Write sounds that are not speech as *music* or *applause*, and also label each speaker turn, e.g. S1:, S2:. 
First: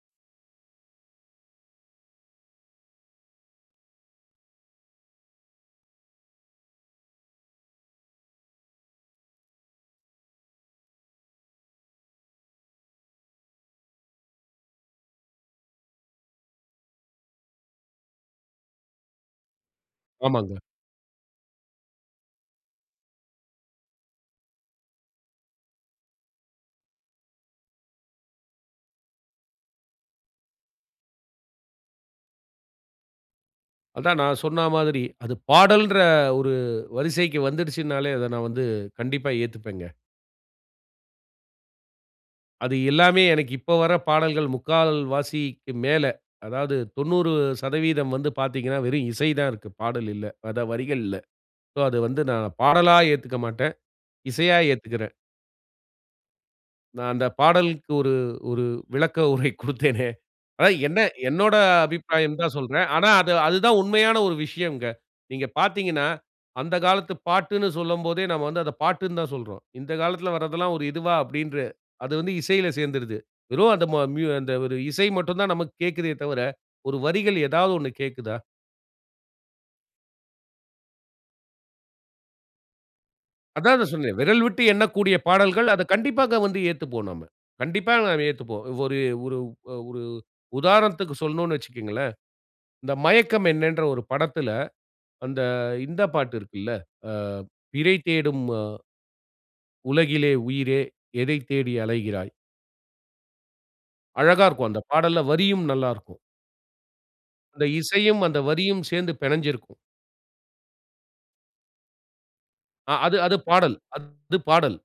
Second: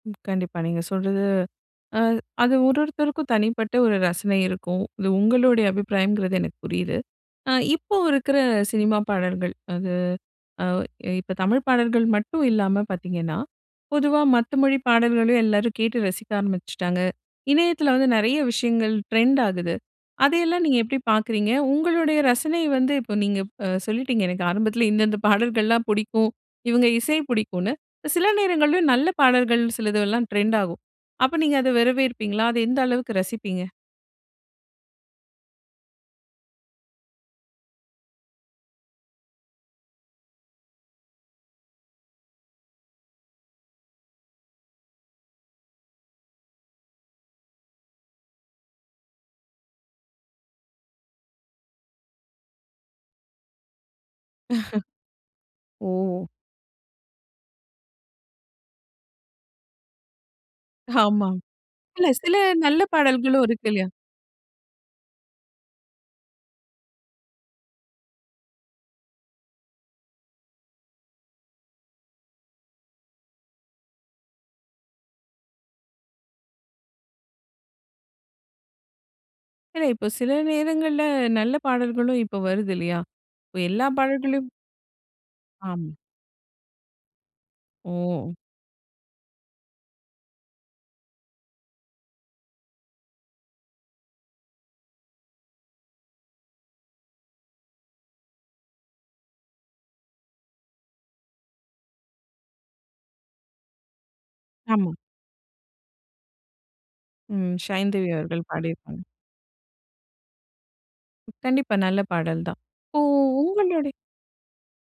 S1: ம். கண்டிப்பா. நீங்க சொல்றது அ அது ஒருவொருத்தருக்கும் தனிப்பட்ட ஒரு ரசனை இருக்கும். இது உங்களுடைய அபிப்பிராயம்ங்கிறது எனக்கு புரியுது. அ இப்போ இருக்கிற சினிமா பாடல்கள், அது அ இப்போ தமிழ் பாடல்கள் மட்டும் இல்லாம பாத்தீங்கன்னா, பொதுவா மத்த மொழி பாடல்களையும் எல்லாரும் கேட்டு ரசிக்க ஆரம்பிச்சுட்டாங்க. இணையத்தில வந்து நெறைய விஷயங்கள் ட்ரெண்ட் ஆகுது.
S2: ஆமாங்க.
S1: அதையெல்லாம் நீங்க எப்டி பாக்குறீங்க? உங்களுடைய ரசனை வந்து இப்போ நீங்க ப சொல்லிட்டீங்க. எனக்கு ஆரம்பத்தில இந்த இந்த பாடல்கள்லாம் புடிக்கும். இவுங்க இசை பிடிக்குன்னு. சில நேரங்கள்லயும் நல்ல பாடல்கள் சிலதெல்லாம் ட்ரெண்ட் ஆகும். அப்போ நீங்க அதை வரவேற்பீங்களா? அத எந்த அளவுக்கு ரசிப்பீங்க?
S2: அதான் நான் சொன்னா மாதிரி, அது பாடல்ன்ற ஒரு வரிசைக்கு வந்துடுச்சுன்னாலே, அத நான் வந்து கண்டிப்பா ஏத்துப்பேங்க. அது எல்லாமே எனக்கு இப்போ வர்ற பாடல்கள் 3/4 வாசிக்கு மேல, அதாவது 90% வந்து பாத்தீங்கன்னா, வெறும் இசை தான் இருக்கு, பாடல் இல்ல அதான் வரிகள் இல்ல. சோ அது வந்து நான் பாடலா ஏத்துக்க மாட்டேன். இசையா ஏத்துக்கறேன்.
S1: *chuckles* ஓ!
S2: நான் அந்த பாடலுக்கு ஒரு ஒரு விளக்க உரை குடுத்தேனே! அதான் என்ன
S1: ஆமா.
S2: என்னோட
S1: இல்ல சில
S2: அபிப்பிராயன்னு தான்
S1: நல்ல
S2: சொல்றேன். ஆனா அது
S1: பாடல்களும்
S2: அது
S1: இருக்கு
S2: தான்
S1: இல்லையா!
S2: உண்மையான ஒரு விஷயம்ங்க. நீங்க பாத்தீங்கன்னா, அந்த காலத்து பாட்டுன்னு சொல்லும்போதே, நாம வந்து அத பாட்டுன்னு தான் சொல்றோம். "இந்த காலத்தில வர்றதெல்லாம் ஒரு இதுவா?" அப்படின்ற அது வந்து இசையில சேந்துருது. வெறும் அந்த ம மியூ அந்த ஒரு இசை மட்டும் தான் நமக்கு கேக்குதே தவிர, ஒரு வரிகள் ஏதாவது ஒண்ணு கேட்குதா?
S1: இல்ல, இப்போ சில நேரங்கள்ல நல்ல பாடல்களும் இப்போ வருது இல்லையா, இப்போ
S2: அதான் அத
S1: எல்லா
S2: சொன்னேன். விரல்
S1: பாடல்களையும்
S2: விட்டு எண்ணக்கூடிய பாடல்கள், அத
S1: ஆமா.
S2: கண்டிப்பாக வந்து ஏத்துப்போம் நம்ம. கண்டிப்பா நாம
S1: ஓ!
S2: ஏத்துப்போம். ஒரு ஒரு ஒரு உதாரணத்துக்கு சொல்லணும்ன்னு வச்சுக்கோங்களேன், இந்த மயக்கம் என்னன்ற ஒரு படத்துல, அந்த இந்த பாட்டு இருக்குல, ஆ பிறை தேடும் அ உலகிலே உயிரே எதைத் தேடி அலைகிறாய்? அழகா இருக்கும். அந்தப்
S1: ஆமா.
S2: பாடல்ல வரியும் நல்லா இருக்கும்.
S1: ம்.
S2: அந்த
S1: சைந்தவி
S2: இசையும், அந்த
S1: அவர்கள்
S2: வரியும்
S1: பாடியிருப்பாங்க.
S2: சேந்து பெனஞ்சிருக்கும்.
S1: கண்டிப்பா, நல்ல பாடல் தான்.
S2: அ
S1: இப்போ
S2: அது அது பாடல்.
S1: உங்களுடை
S2: அது பாடல்.